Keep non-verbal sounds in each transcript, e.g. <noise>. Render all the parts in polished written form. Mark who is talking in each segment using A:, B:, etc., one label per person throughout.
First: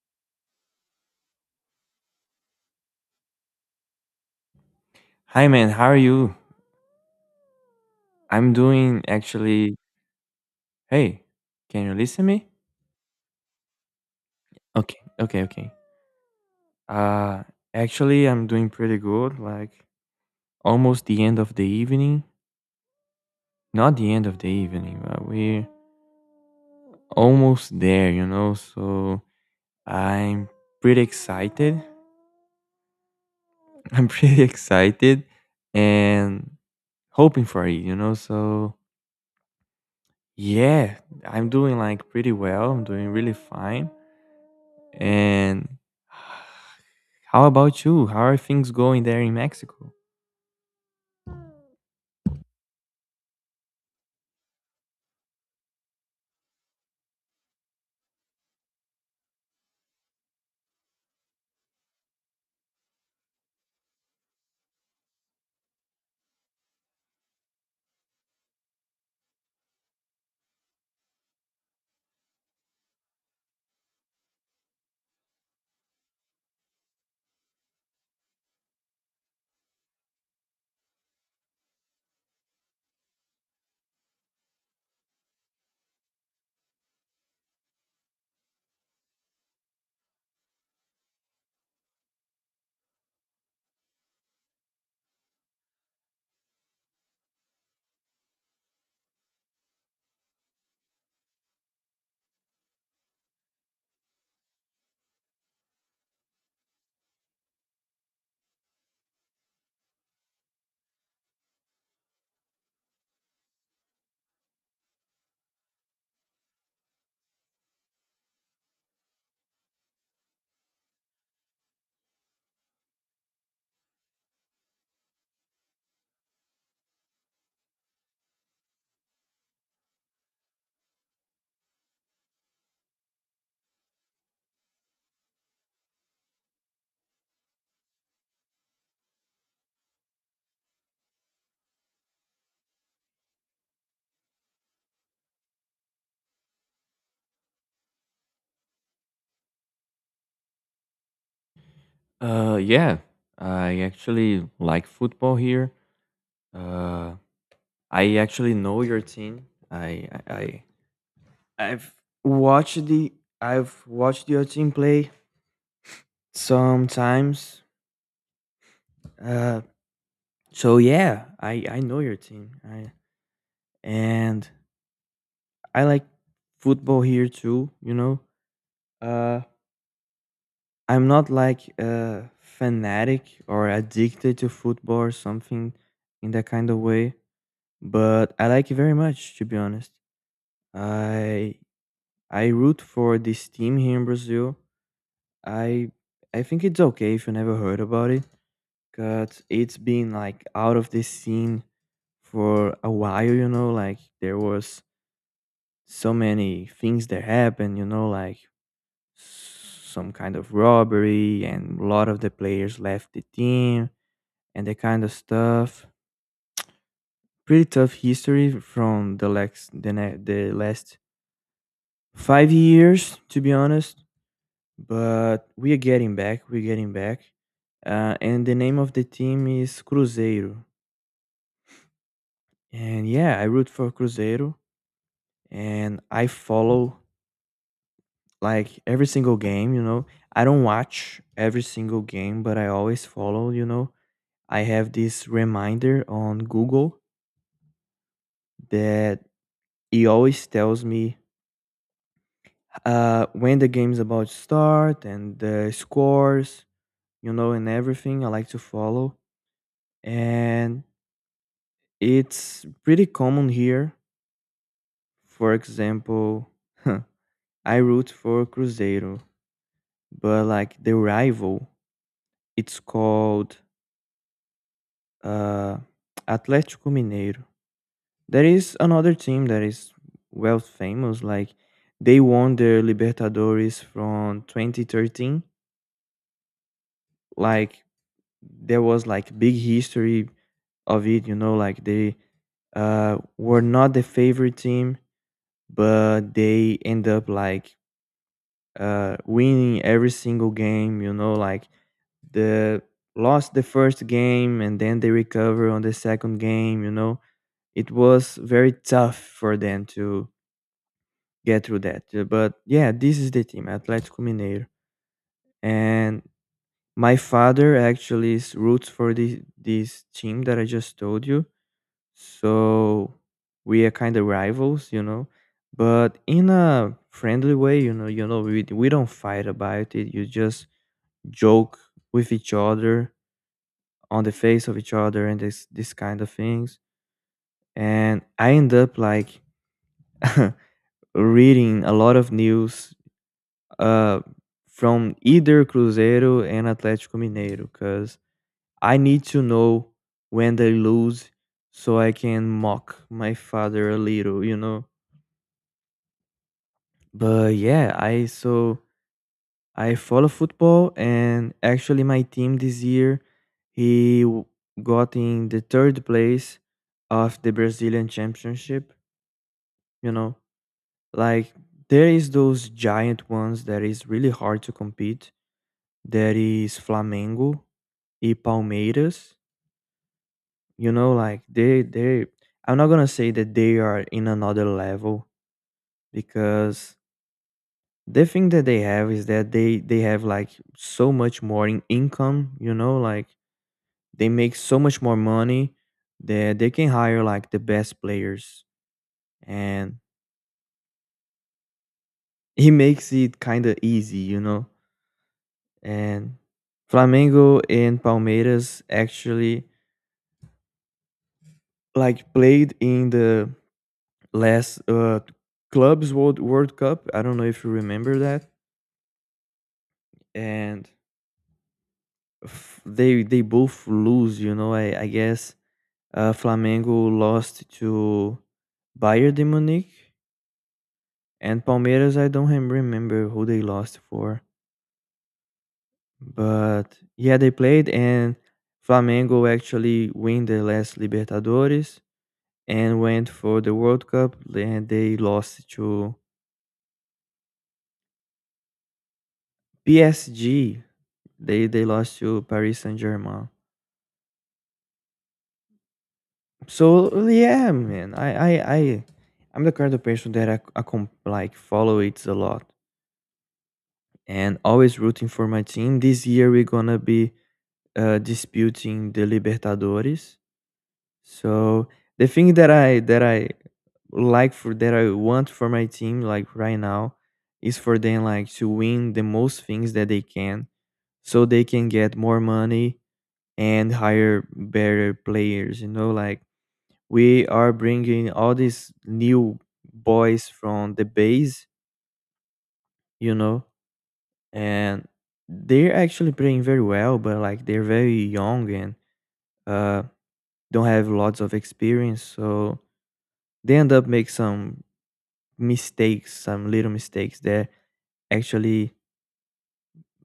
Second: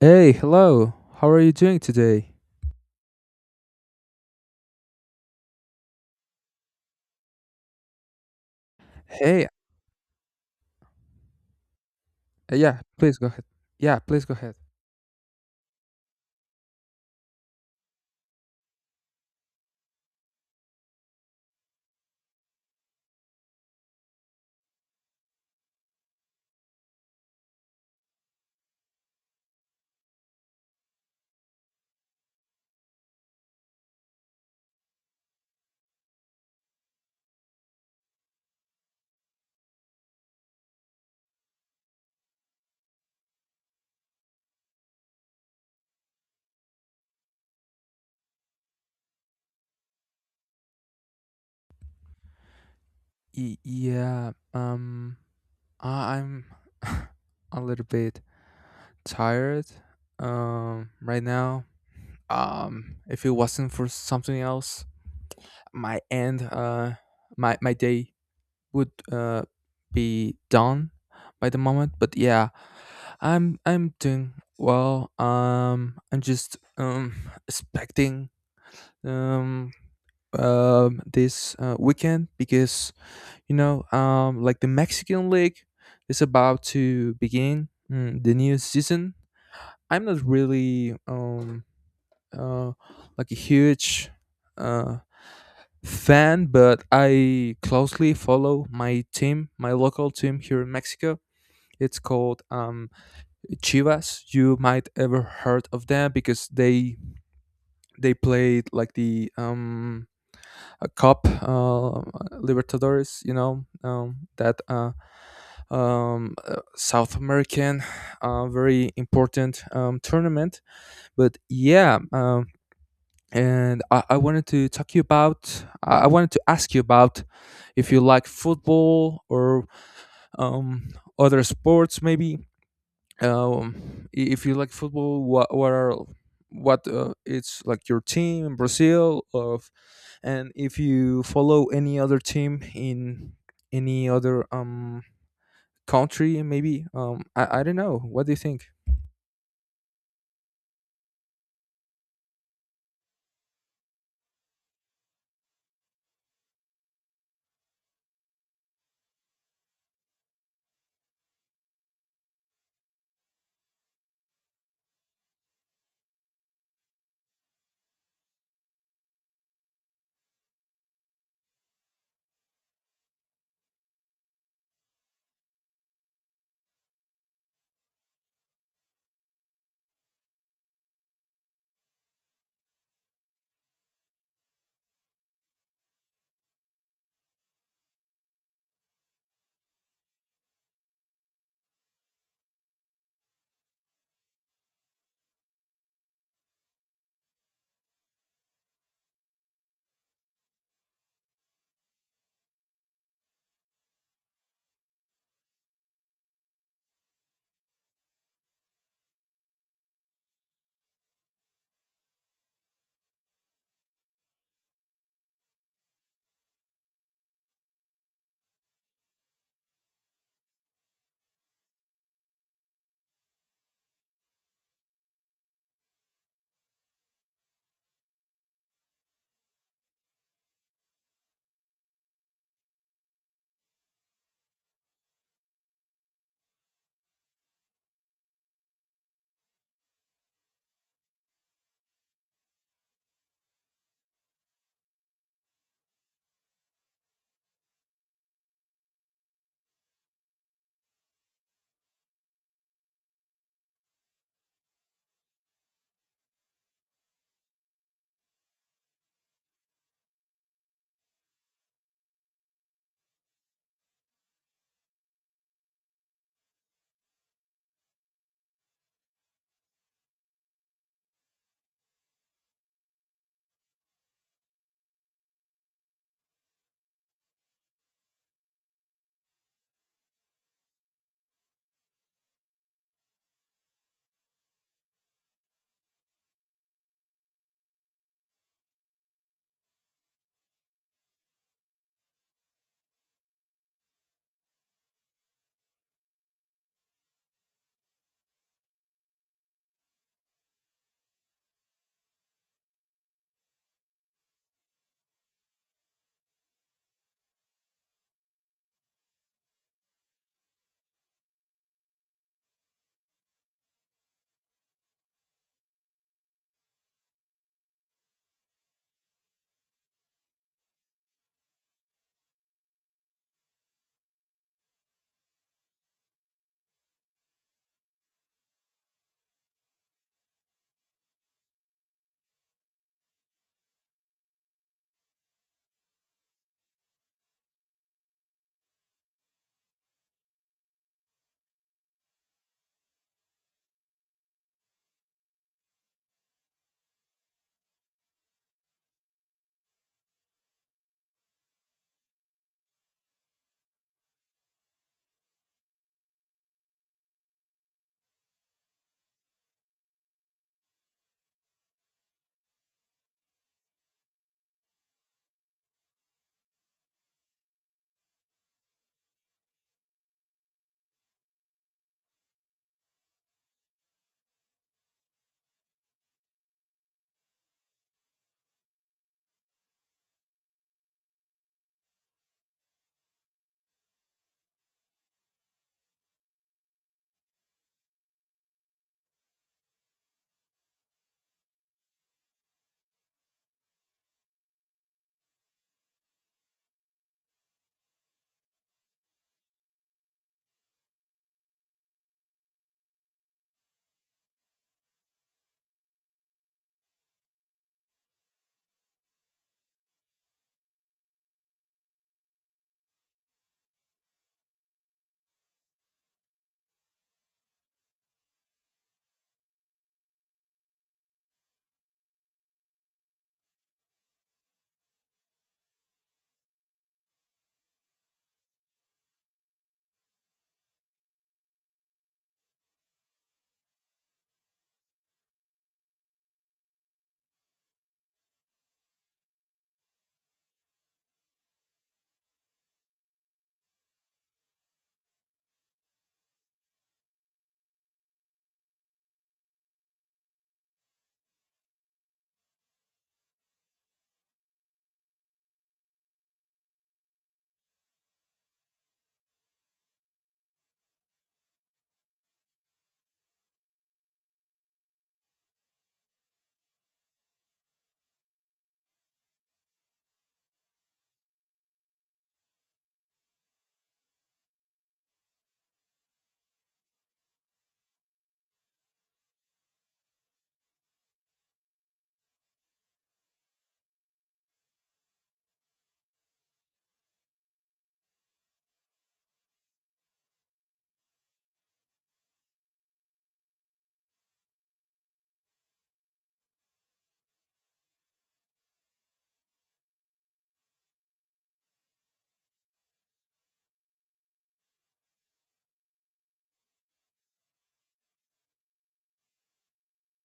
A: Hey, hello. How are you doing today?
B: Hi man, how are you? I'm doing
A: Hey,
B: actually. Hey, can you listen me?
A: yeah, please go ahead. Yeah, please go ahead.
B: Okay, okay, okay. Uh actually I'm doing pretty good, like almost the end of the evening. Not the end of the evening, but we're almost there, you know. So I'm pretty excited. <laughs> I'm pretty excited and hoping for it, you know. So yeah, I'm doing like pretty well. I'm doing really fine. And <sighs> How about you? How are things going there in Mexico?
A: Y- yeah, um, I'm <laughs> a little bit tired, right now. If it wasn't for something else, my end, my day would be done by the moment. But yeah, I'm doing well. I'm just expecting um this weekend because you know like the Mexican league is about to begin, the new season. I'm not really uh like a huge uh fan, but I closely follow my team, my local team here in Mexico. It's called Chivas. You might ever heard of them because they played like the a cup, Libertadores, you know, that South American, very important tournament. But yeah, and I wanted to talk you about. I wanted to ask you about if you like football or um, other sports, maybe if you like football, what it's like your team in Brazil of, and if you follow any other team in any other country, maybe I don't know. What do you think?
B: Yeah, I actually like football here. Uh, I actually know your team. I've watched the I've watched your team play sometimes. Uh, so yeah, I know your team. And I like football here too. You know. Uh, I'm not like a fanatic or addicted to football or something in that kind of way, but I like it very much to be honest. I I root for this team here in Brazil. I I think it's okay if you never heard about it cuz it's been like out of the scene for a while, you know, like there was so many things that happened, you know, like some kind of robbery and a lot of the players left the team and that kind of stuff. Pretty tough history from the last 5 years, to be honest. But we are getting back. We're getting back. And the name of the team is Cruzeiro. And yeah, I root for Cruzeiro, and I follow like every single game. You know, I don't watch every single game, but I always follow. You know, I have this reminder on Google that he always tells me when the game's about to start and the scores, you know, and everything I like to follow. And it's pretty common here. For example, <laughs> I root for Cruzeiro, but like the rival, it's called uh, <tsk> Atlético Mineiro. There is another team that is well famous, like they won the Libertadores from 2013. Like there was like big history of it, you know, like they were not the favorite team, but they end up like winning every single game, you know, like the lost the first game and then they recover on the second game, you know, it was very tough for them to get through that. But yeah, this is the team Atlético Mineiro, and my father actually is roots for this team that I just told you, so we are kind of rivals, you know, but in a friendly way, you know. You know, we don't fight about it, you just joke with each other on the face of each other and this kind of things, and I end up like <laughs> reading a lot of news uh from either Cruzeiro and Atletico Mineiro because I need to know when they lose so I can mock my father a little, you know. But yeah, I so I follow football, and actually my team this year he w- got in the third place of the Brazilian championship. You know, like there is those giant ones that is really hard to compete. There is Flamengo, e Palmeiras. You know, like they. I'm not gonna say that they are in another level because the thing that they have is that they have like so much more in income, you know, like they make so much more money that they can hire like the best players, and <laughs> he makes it kind of easy, you know. And Flamengo and Palmeiras actually like played in the last clubs world cup, I don't know if you remember that. And they both lose, you know, I guess. Flamengo lost to Bayern de Munich and Palmeiras. I don't remember who they lost for, but yeah, they played, and Flamengo actually win the last Libertadores and went for the World Cup. Then they lost to PSG. They lost to Paris Saint Germain. So yeah, man, I'm the kind of person that like follow it a lot, and always rooting for my team. This year we're gonna be disputing the Libertadores. So the thing that I like for that I want for my team like right now is for them like to win the most things that they can, so they can get more money and hire better players. You know, like we are bringing all these new boys from the base. You know, and they're actually playing very well, but like they're very young and uh, don't have lots of experience, so they end up make some mistakes, some little mistakes that actually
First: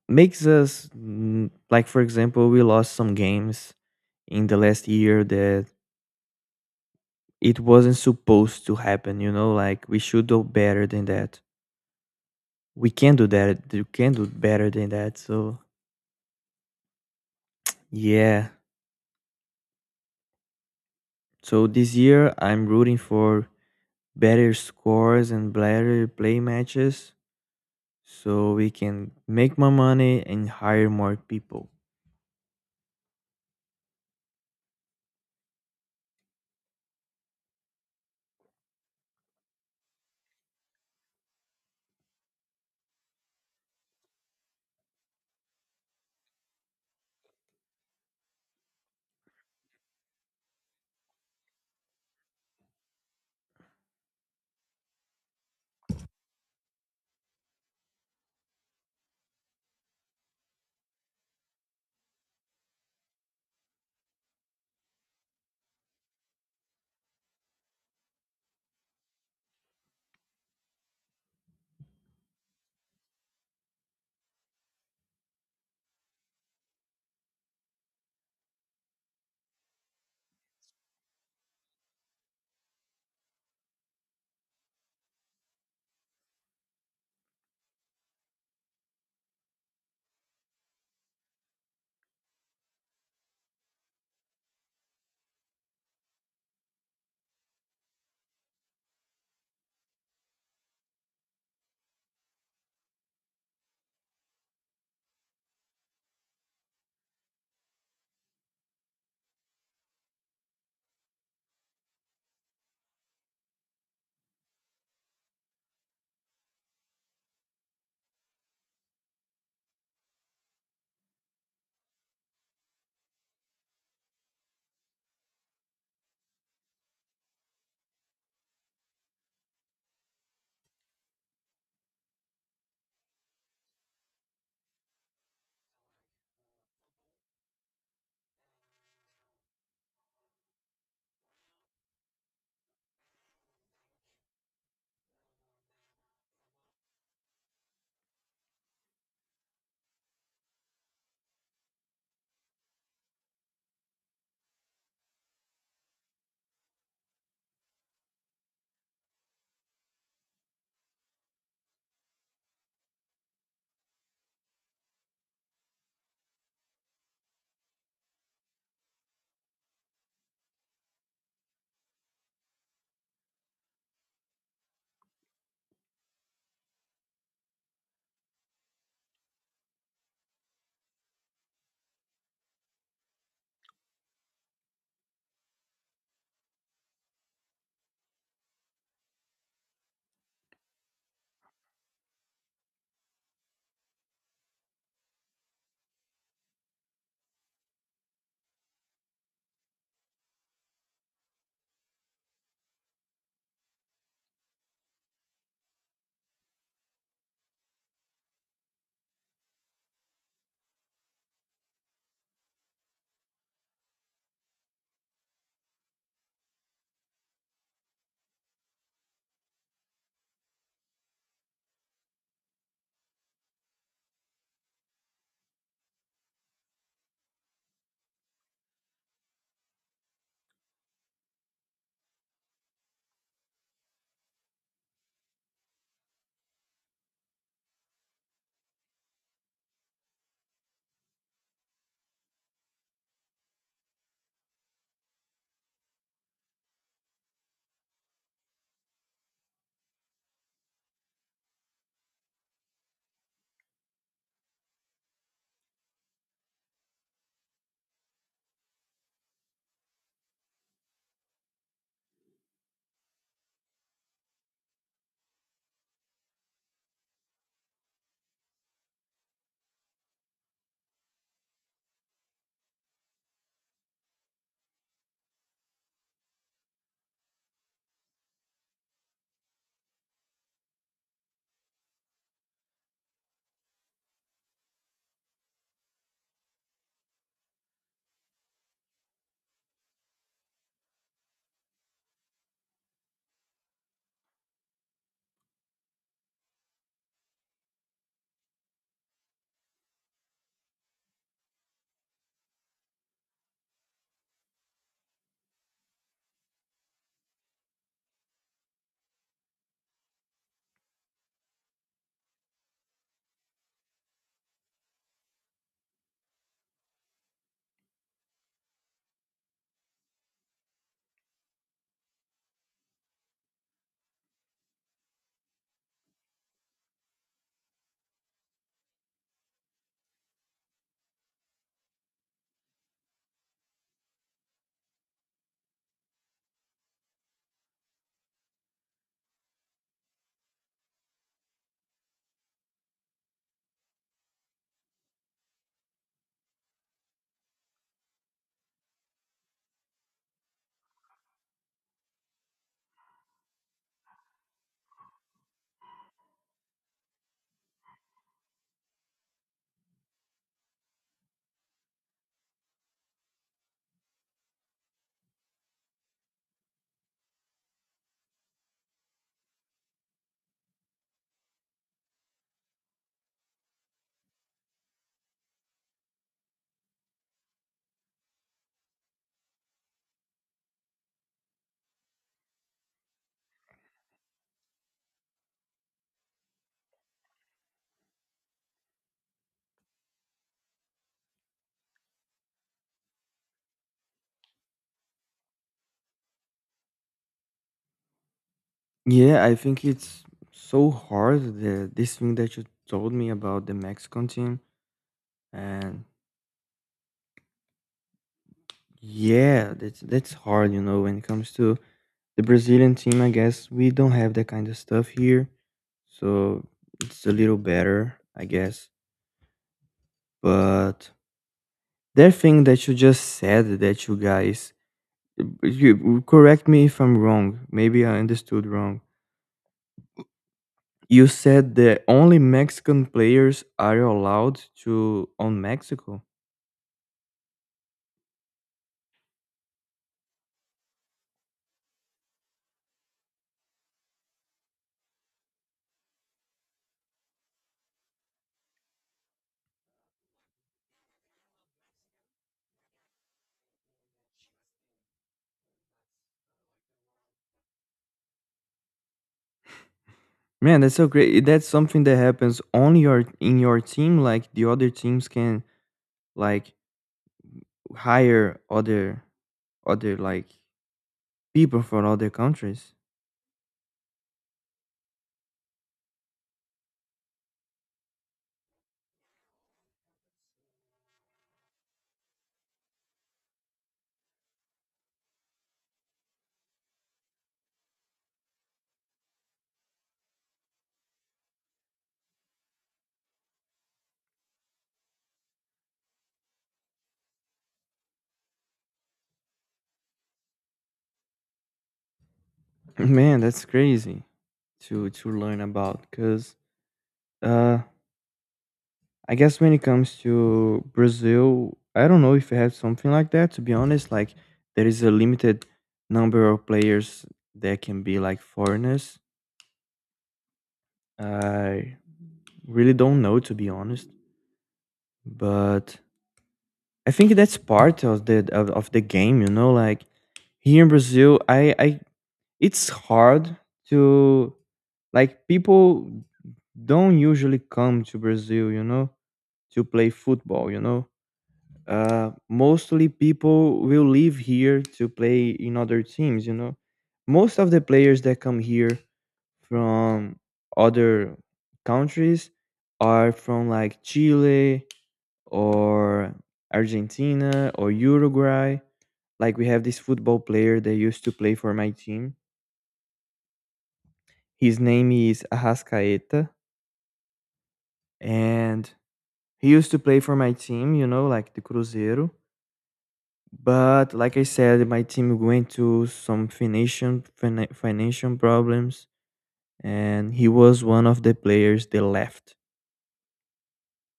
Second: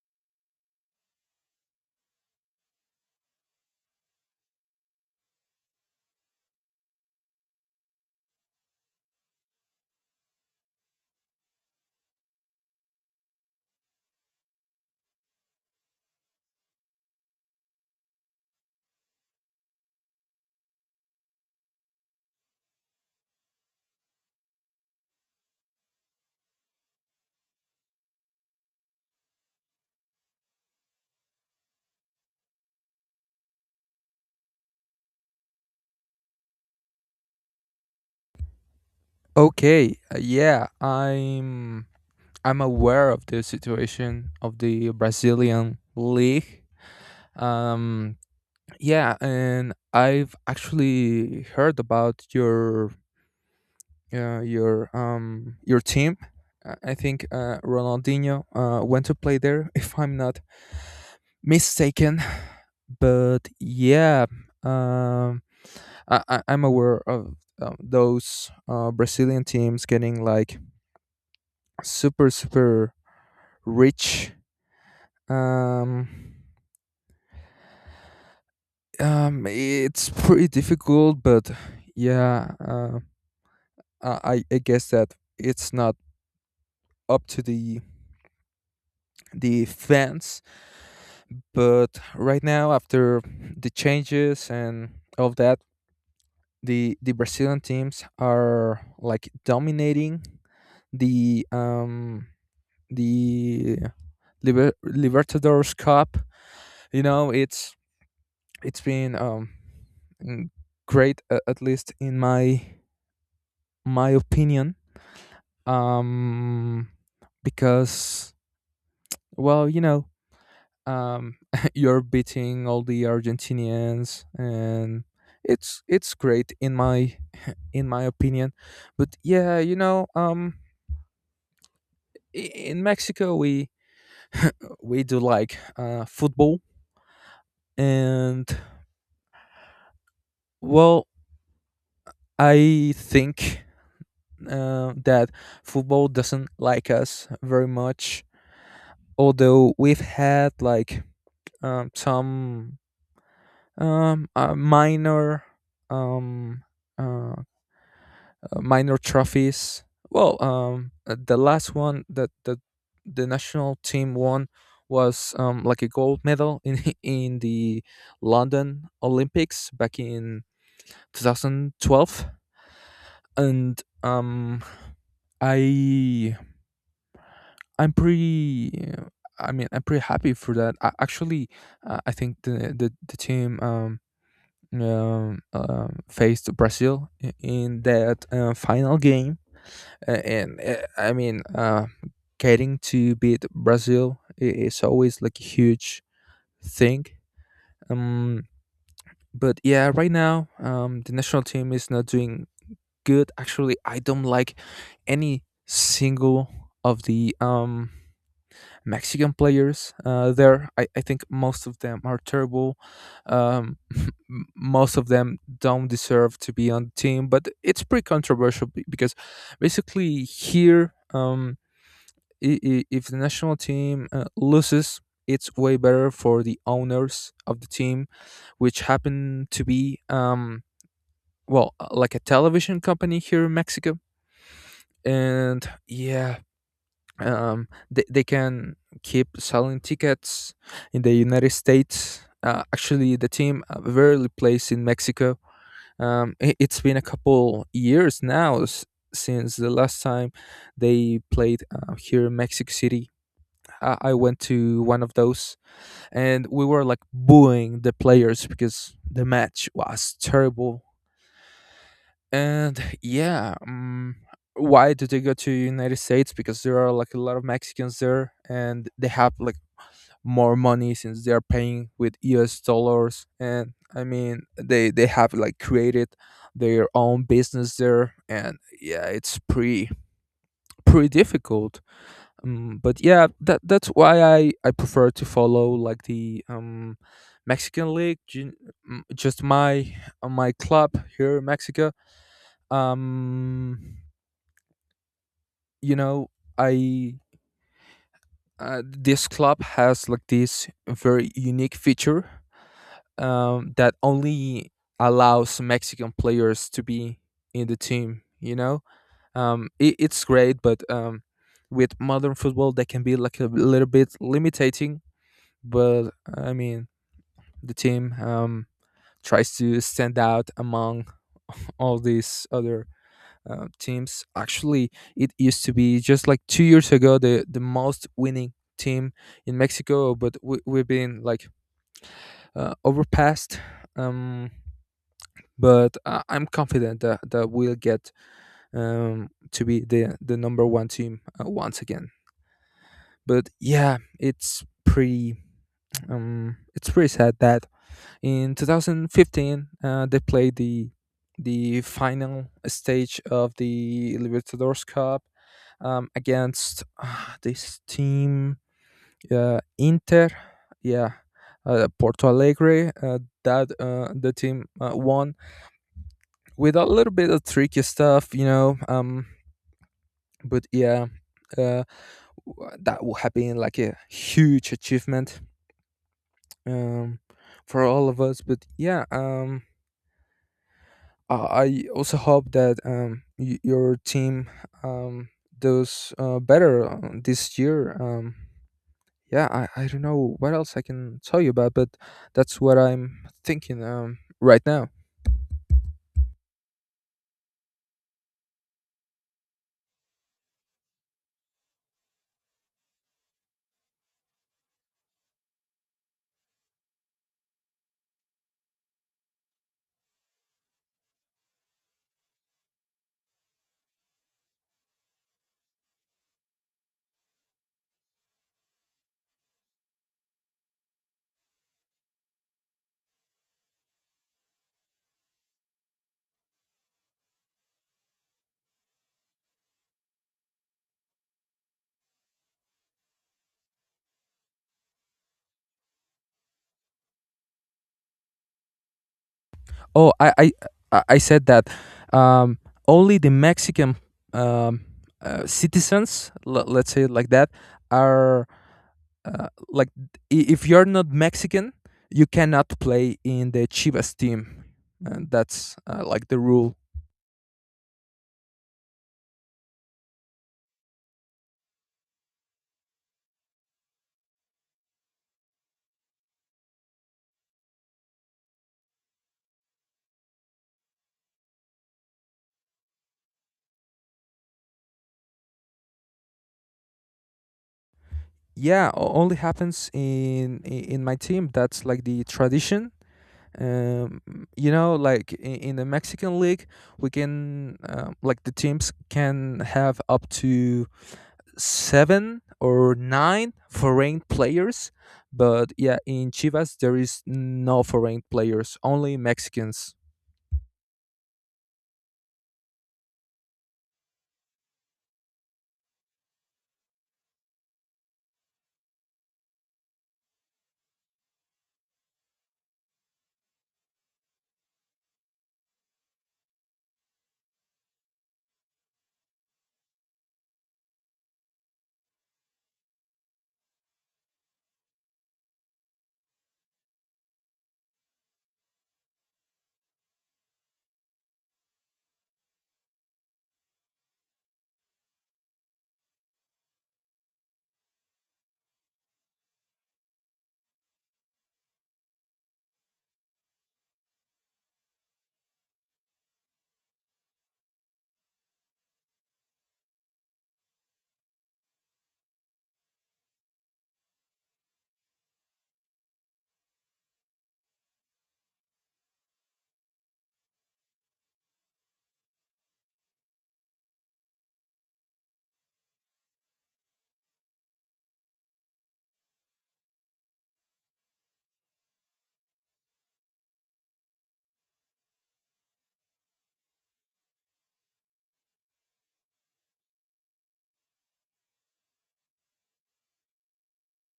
B: makes us like for example, we lost some games in the last year that it wasn't supposed to happen, you know, like we should do better than that. We can do that. You can do better than that. So yeah. So this year I'm rooting for better scores and better play matches so we can make more money and hire more people.
A: Okay, yeah, I'm aware of the situation of the Brazilian league. Um, yeah, and I've actually heard about your team. I think Ronaldinho went to play there, <laughs> if I'm not mistaken. But yeah, um, I'm aware of those Brazilian teams getting like super super rich. Um, it's pretty difficult, but yeah, I guess that it's not up to the fans. But right now, after the changes and all of that, the Brazilian teams are like dominating the um the Libertadores Cup. You know, it's been mm, great, at least in my opinion um because, well, you know, um, <laughs> you're beating all the Argentinians, and it's great in my opinion. But yeah, you know, i- in Mexico we do like football, and, well, I think that football doesn't like us very much. Although we've had like some minor um, uh, minor trophies. Well, the last one that the national team won was like a gold medal in <laughs> in the London Olympics back in 2012, and I I'm pretty. uh, I mean, I'm pretty happy for that. I, actually, I think the team faced Brazil in that final game. And I mean, getting to beat Brazil is always like a huge thing. Um, but yeah, right now, the national team is not doing good. Actually, I don't like any single of the Mexican players there. I think most of them are terrible. Um, <laughs> most of them don't deserve to be on the team, but it's pretty controversial because basically here. If the national team loses, it's way better for the owners of the team, which happen to be well, like a television company here in Mexico, and yeah, they can keep selling tickets in the United States. Actually, the team rarely plays in Mexico. It's been a couple years now, since the last time they played here in Mexico City. I went to one of those, and we were like booing the players because the match was terrible. And yeah, why did they go to United States? Because there are like a lot of Mexicans there, and they have like more money since they are paying with US dollars. And I mean, they have like created their own business there, and yeah, it's pretty difficult, but yeah that's why I prefer to follow like the Mexican league, just my club here in Mexico. um you know, I this club has like this very unique feature, that only allows Mexican players to be in the team, you know. It's great, but with modern football they can be like a little bit limiting, but I mean the team tries to stand out among <laughs> all these other teams. Actually, it used to be just like 2 years ago the most winning team in Mexico, but we've been like overpassed. Um, but I'm confident that, we'll get to be the number one team once again. But yeah, it's pretty sad that in 2015, they played the final stage of the Libertadores Cup, against this team, Inter, yeah, Porto Alegre. That the team won with a little bit of tricky stuff, you know. But yeah, uh, that would have been like a huge achievement, um, for all of us. But yeah, I also hope that your team um, does better this year. Yeah, I don't know what else I can tell you about, but that's what I'm thinking right now.
B: Yeah, I think it's so hard the this thing that you told me about the Mexican team, and yeah, that's hard, you know. When it comes to the Brazilian team, I guess we don't have that kind of stuff here. So it's a little better, I guess. But that thing that you just said that you guys. You correct me if I'm wrong. Maybe I understood wrong. You said that only Mexican players are allowed to own Mexico.
A: Oh, I said that um, only the Mexican um, citizens, let's say it like that, are like, if you're not Mexican, you cannot play in the Chivas team, and that's like the rule.
B: Man, that's so great. That's something that happens only your in your team. Like the other teams can like hire other other like people from other countries.
A: Yeah, only happens in in my team. That's like the tradition. um you know, like in the Mexican league, we can, like, the teams can have up to seven or nine foreign players, but yeah, in Chivas there is no foreign players, only Mexicans.
B: <laughs> Man, that's crazy to learn about because uh I guess when it comes to Brazil, I don't know if it had something like that, to be honest. Like, there is a limited number of players that can be like foreigners. I really don't know, to be honest. But I think that's part of of the game, you know. Like here in Brazil, I it's hard to like people don't usually come to Brazil, you know, to play football, you know. Uh, mostly people will leave here to play in other teams. You know, most of the players that come here from other countries are from like Chile or Argentina or Uruguay. Like we have this football player that used to play for my team. His name is Arrascaeta, and he used to play for my team. You know, like the Cruzeiro. But like I said, my team went to some financial problems, and he was one of the players that left.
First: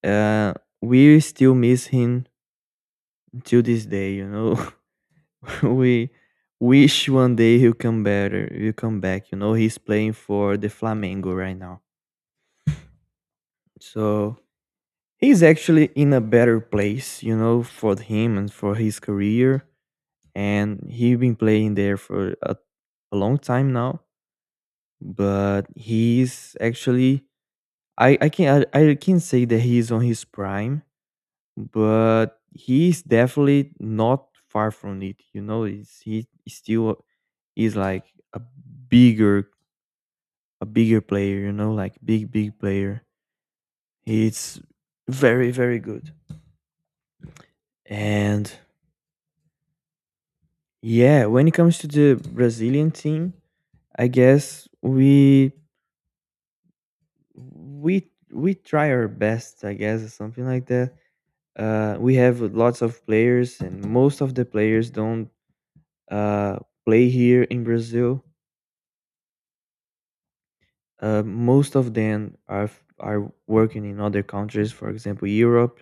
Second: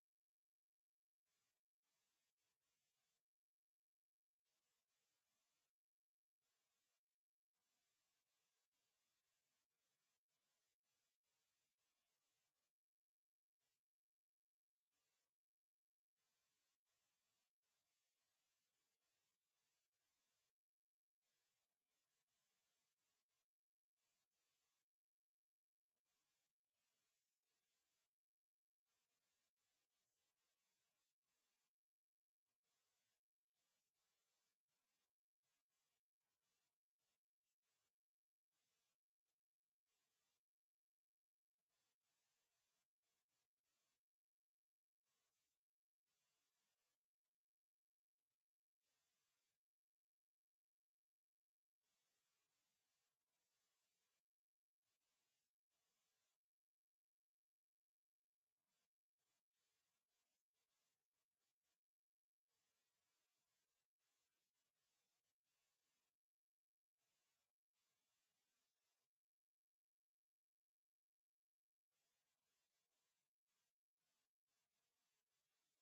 B: Uh, we still miss him till this day. You know, <laughs> we wish one day he'll come better. He'll come back. You know, he's playing for the Flamengo right now, so he's actually in a better place. You know, for him and for his career, and he's been playing there for a long time now, but he's actually I can say that he's on his prime, but he's definitely not far from it. You know, he is still is like a bigger a bigger player. You know, like big player. He's very good. And yeah, when it comes to the Brazilian team, I guess we try our best. I guess, or something like that. We have lots of players, and most of the players don't uh, play here in Brazil. Most of them are working in other countries, for example, Europe.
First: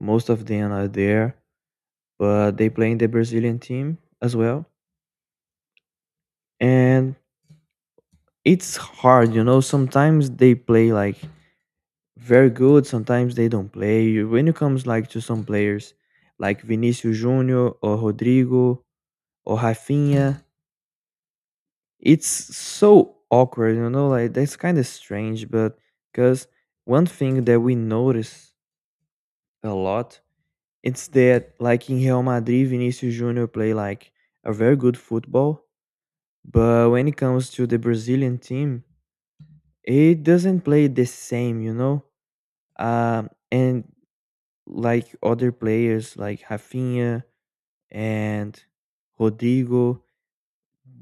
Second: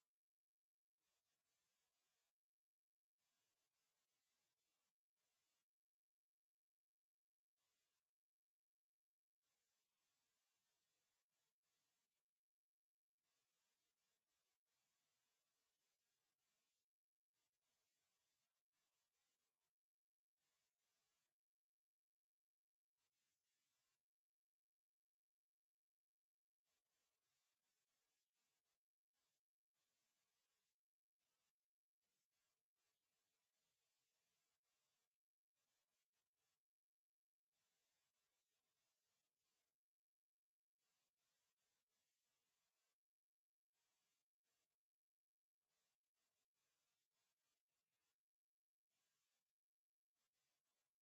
B: Most of them are there, but they play in the Brazilian team as well. And it's hard, you know. Sometimes they play like very good. Sometimes they don't play. You- When it comes like to some players, like Vinicius Junior or Rodrigo or Rafinha, it's so awkward, you know, like that's kind of strange, but because one thing that we notice a lot, it's that like in Real Madrid, Vinicius Junior play like a very good football, but when it comes to the Brazilian team, it doesn't play the same, you know, and like other players like Rafinha and Rodrigo,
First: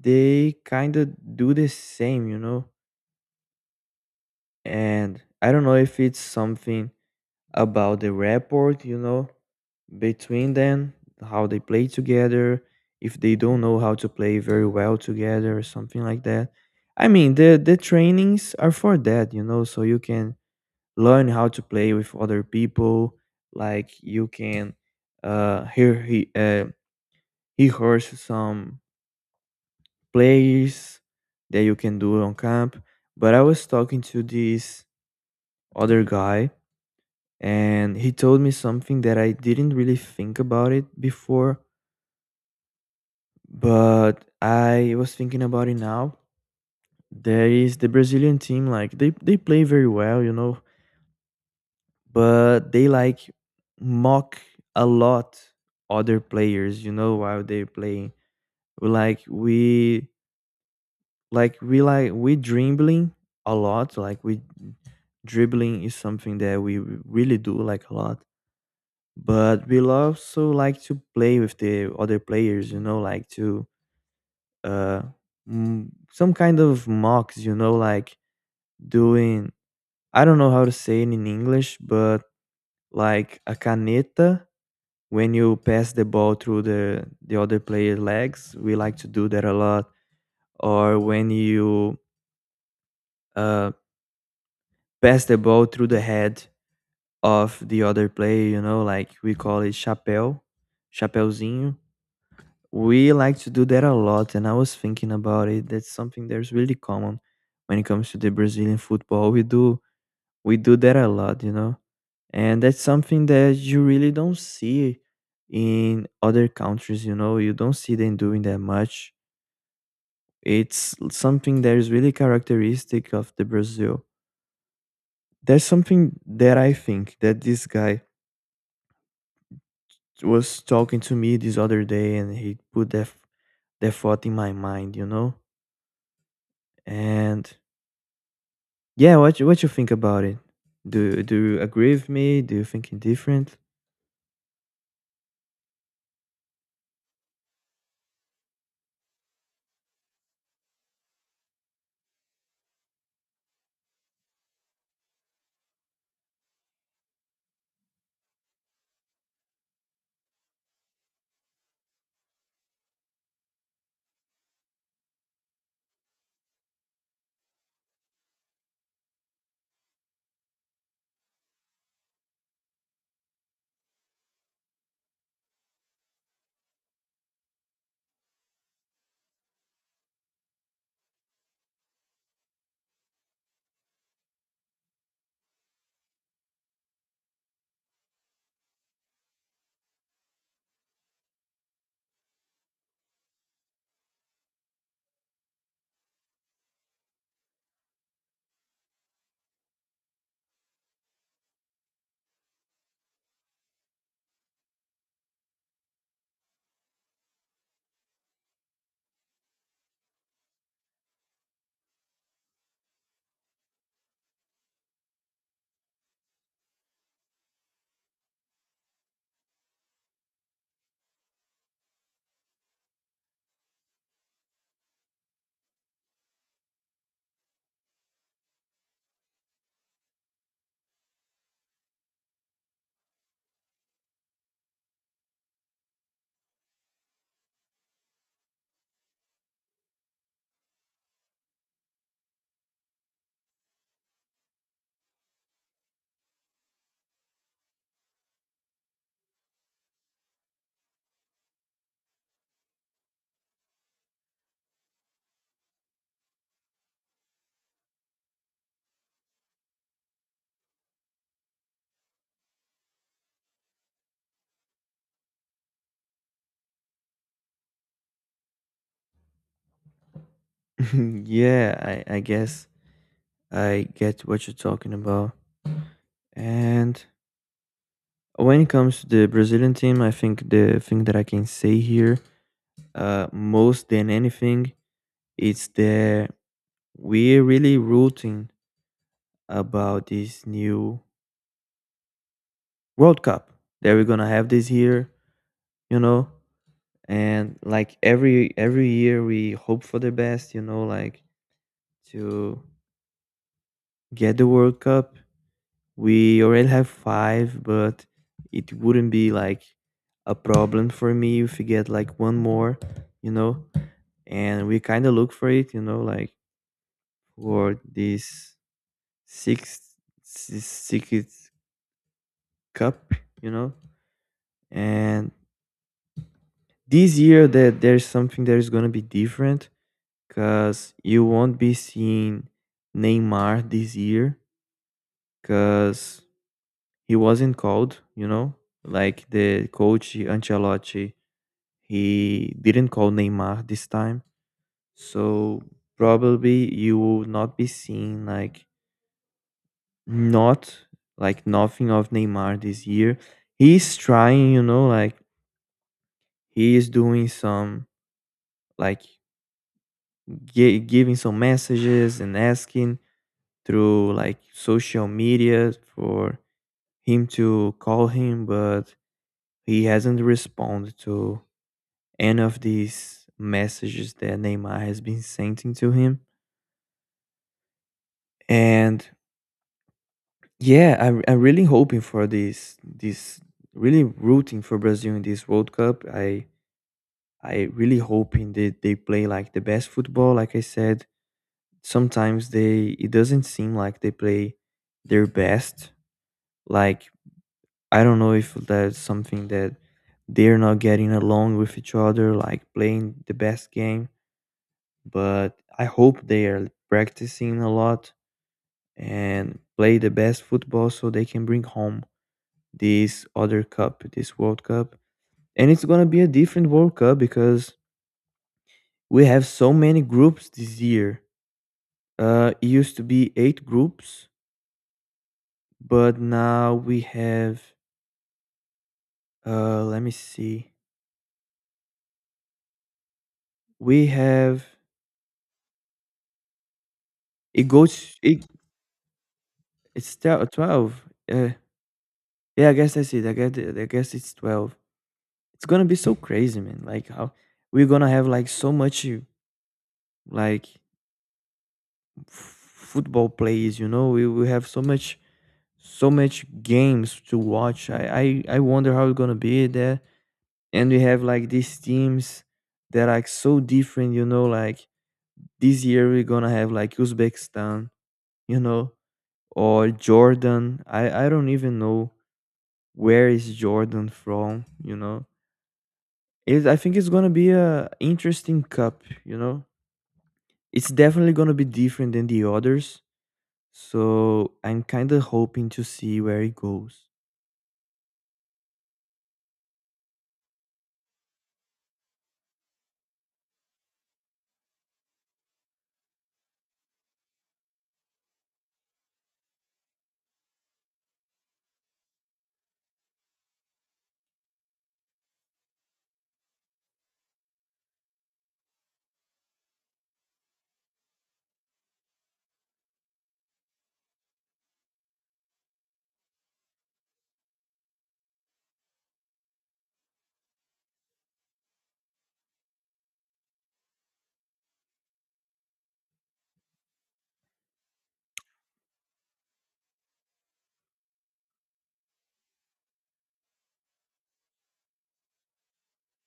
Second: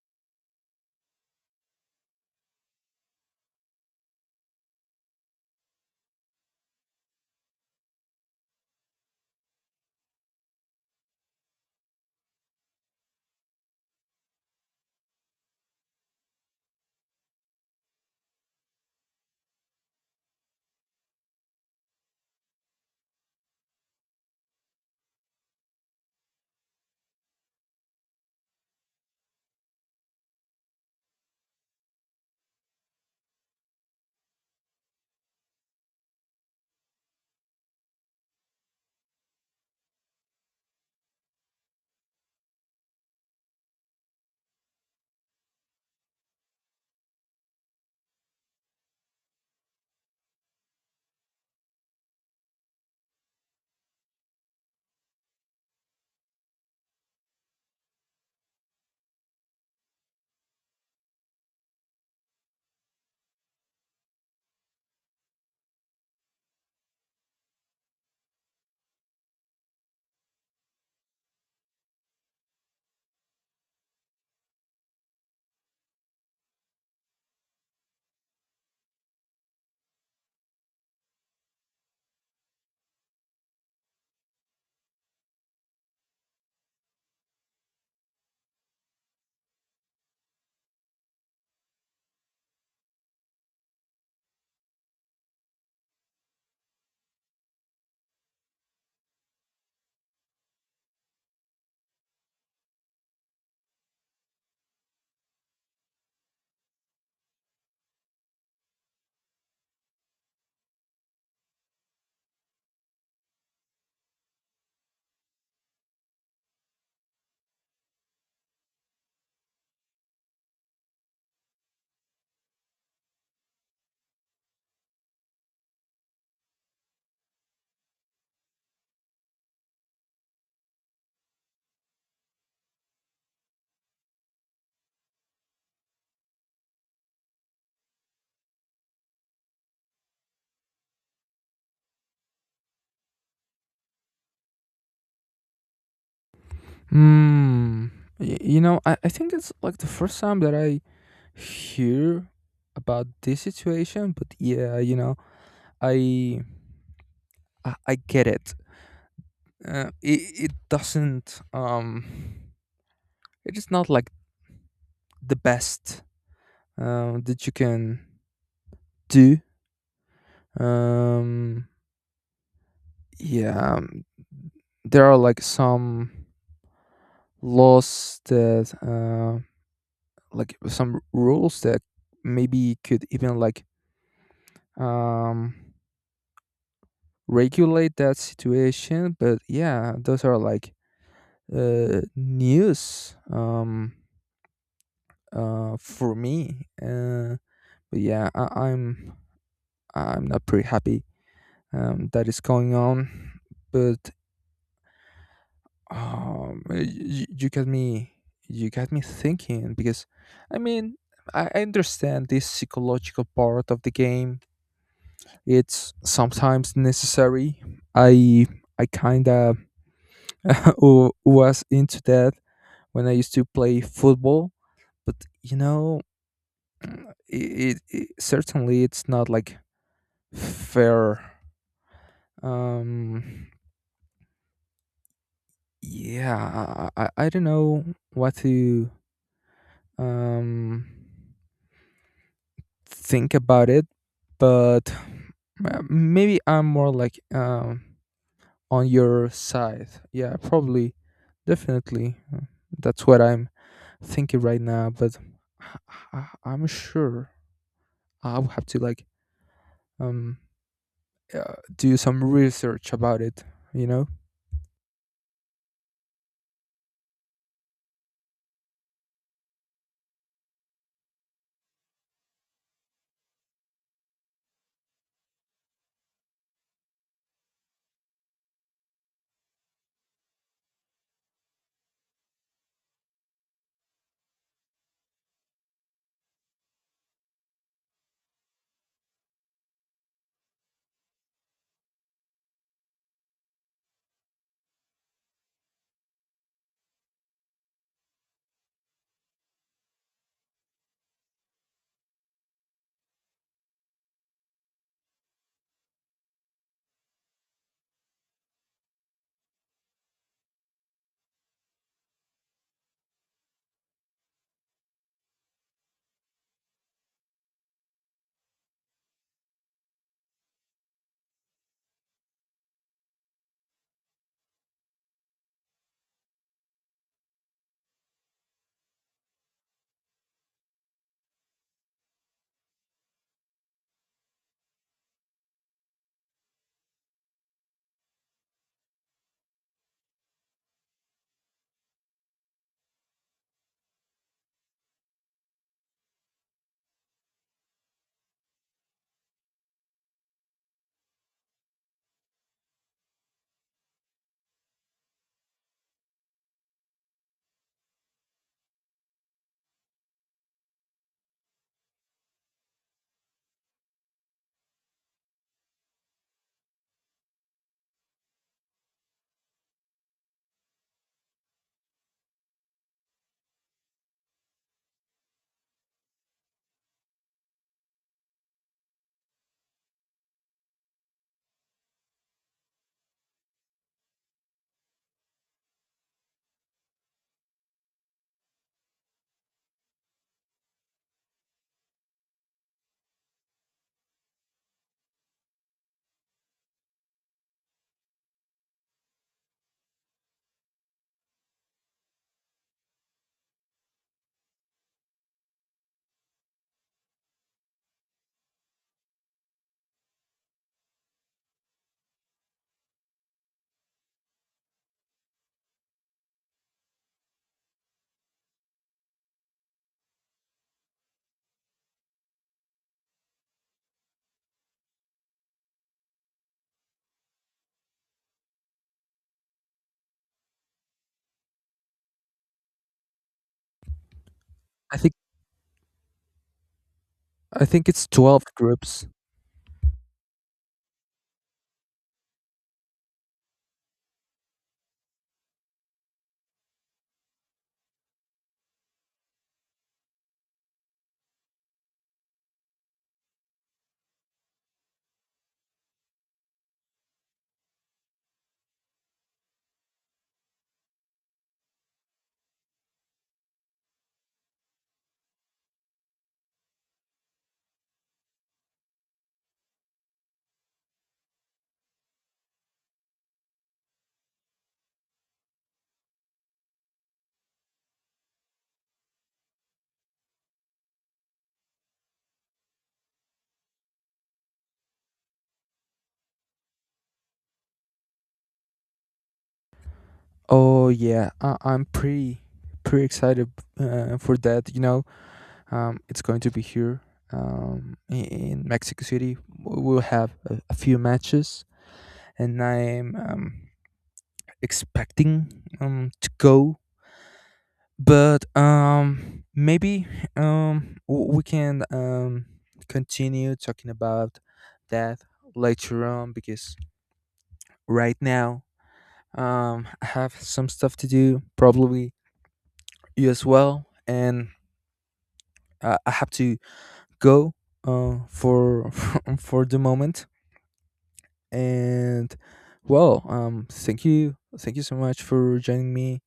B: they kind of do the same, you know. And I don't know if it's something about the rapport, you know, between them, how they play together, if they don't know how to play very well together or something like that. I mean, the trainings are for that, you know, so you can learn how to play with other people, like you can hear he rehearse some plays that you can do on camp. But I was talking to this other guy and he told me something that I didn't really think about it before, but I was thinking about it now. There is the Brazilian team, like they play very well, you know, but they like mock a lot other players, you know, while they're playing. We Like we like we like we dribbling a lot, like we dribbling is something that we really do like a lot, but we'll also like to play with the other players, you know, like to uh some kind of mocks, you know, like doing. I don't know how to say it in English, but like a caneta, when you pass the ball through the other player's legs, we like to do that a lot. Or when you uh pass the ball through the head of the other player, you know, like we call it chapéu, chapéuzinho. We like to do that a lot, and I was thinking about it. That's something that's really common when it comes to the Brazilian football. We do that a lot, you know, and that's something that you really don't see in other countries. You know, you don't see them doing that much. It's something that is really characteristic of the Brazil. There's something that I think that this guy was talking to me this other day, and he put that thought in my mind, you know. And yeah, what you think about it? Do you agree with me? Do you think it different?
A: Hmm. You know, I think it's like the first time that I hear about this situation, but yeah, you know, I I get it. It doesn't. It is not like the best that you can do. Um, yeah, there are like some laws that, like some rules that maybe could even like um regulate that situation. But yeah, those are like news, for me. But yeah, I'm not pretty happy that is going on. But um, you, you got me, you got me thinking because, I mean, I understand this psychological part of the game. It's sometimes necessary. I I kind of <laughs> was into that when I used to play football, but, you know, it certainly it's not like fair. Um, Yeah, I I don't know what to um think about it, but maybe I'm more like on your side. Yeah, probably, definitely. That's what I'm thinking right now. But I, I'm sure I will have to like um do some research about it. You know,
B: <laughs> Yeah, I guess I get what you're talking about. And when it comes to the Brazilian team, I think the thing that I can say here, most than anything, it's that we're really rooting about this new World Cup that we're gonna have this year. You know, and like every year we hope for the best. You know, like to get the World Cup. We already have five, but it wouldn't be like a problem for me if we get like one more, you know. And we kind of look for it, you know, like for this sixth, sixth cup, you know. And this year that there's something that is gonna be different, cause you won't be seeing Neymar this year, cause he wasn't called, you know, like the coach Ancelotti, he didn't call Neymar this time. So probably you will not be seeing like not like nothing of Neymar this year. He's trying, you know, like he is doing some like giving some messages and asking through like social media for him to call him, but he hasn't responded to any of these messages that Neymar has been sending to him. And yeah, I'm really hoping for this really rooting for Brazil in this World Cup. I really hoping that they play like the best football. Like I said, sometimes they it doesn't seem like they play their best. Like I don't know if that's something that they're not getting along with each other, like playing the best game. But I hope they are practicing a lot and play the best football so they can bring home this other cup, this World Cup. And it's going to be a different World Cup because we have so many groups this year. It used to be eight groups, but now we have, let me see, we have,
A: I think I
B: it
A: think it's
B: goes,
A: 12
B: it,
A: groups.
B: it's 12. Uh, yeah, I guess that's it. I guess it's 12. It's going to be so crazy, man. Like, how we're going to have like so much, like, football plays, you know. We we have so much so much games to watch. I wonder how it's gonna be there. And we have like these teams that are like so different, you know, like this year we're gonna have like Uzbekistan, you know, or Jordan. I don't even know where is Jordan from, you know. I think it's gonna be a interesting cup, you know. It's definitely gonna be different than the others. So I'm kind of hoping to see where it goes.
A: Oh yeah, I'm pretty excited for that. You know, it's going to be here, um, i- in Mexico City. We'll have a few matches, and I'm expecting to go. But maybe we can continue talking about that later on because right now I have some stuff to do, probably you as well, and I have to go for <laughs> for the moment. And, well, thank you so much for joining me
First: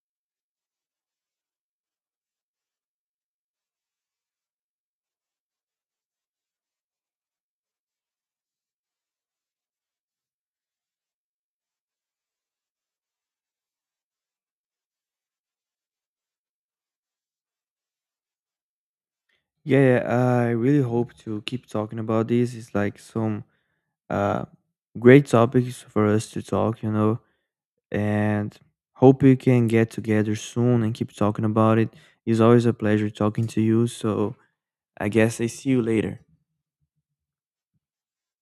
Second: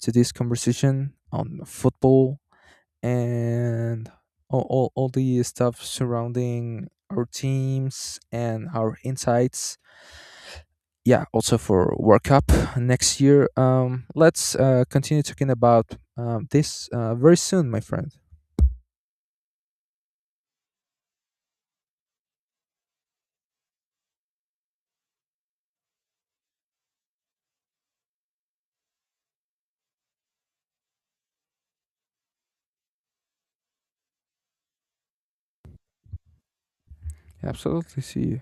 A: to this conversation on football and all the stuff surrounding our teams and our insights, yeah, also for World Cup next year. Let's continue talking about this very soon, my friend.
B: Yeah, yeah, I really hope to keep talking about this. It's like some uh, great topics for us to talk, you know, and hope we can get together soon and keep talking about it. It's always a pleasure talking to you. So I guess I see you later.
A: Absolutely. See you.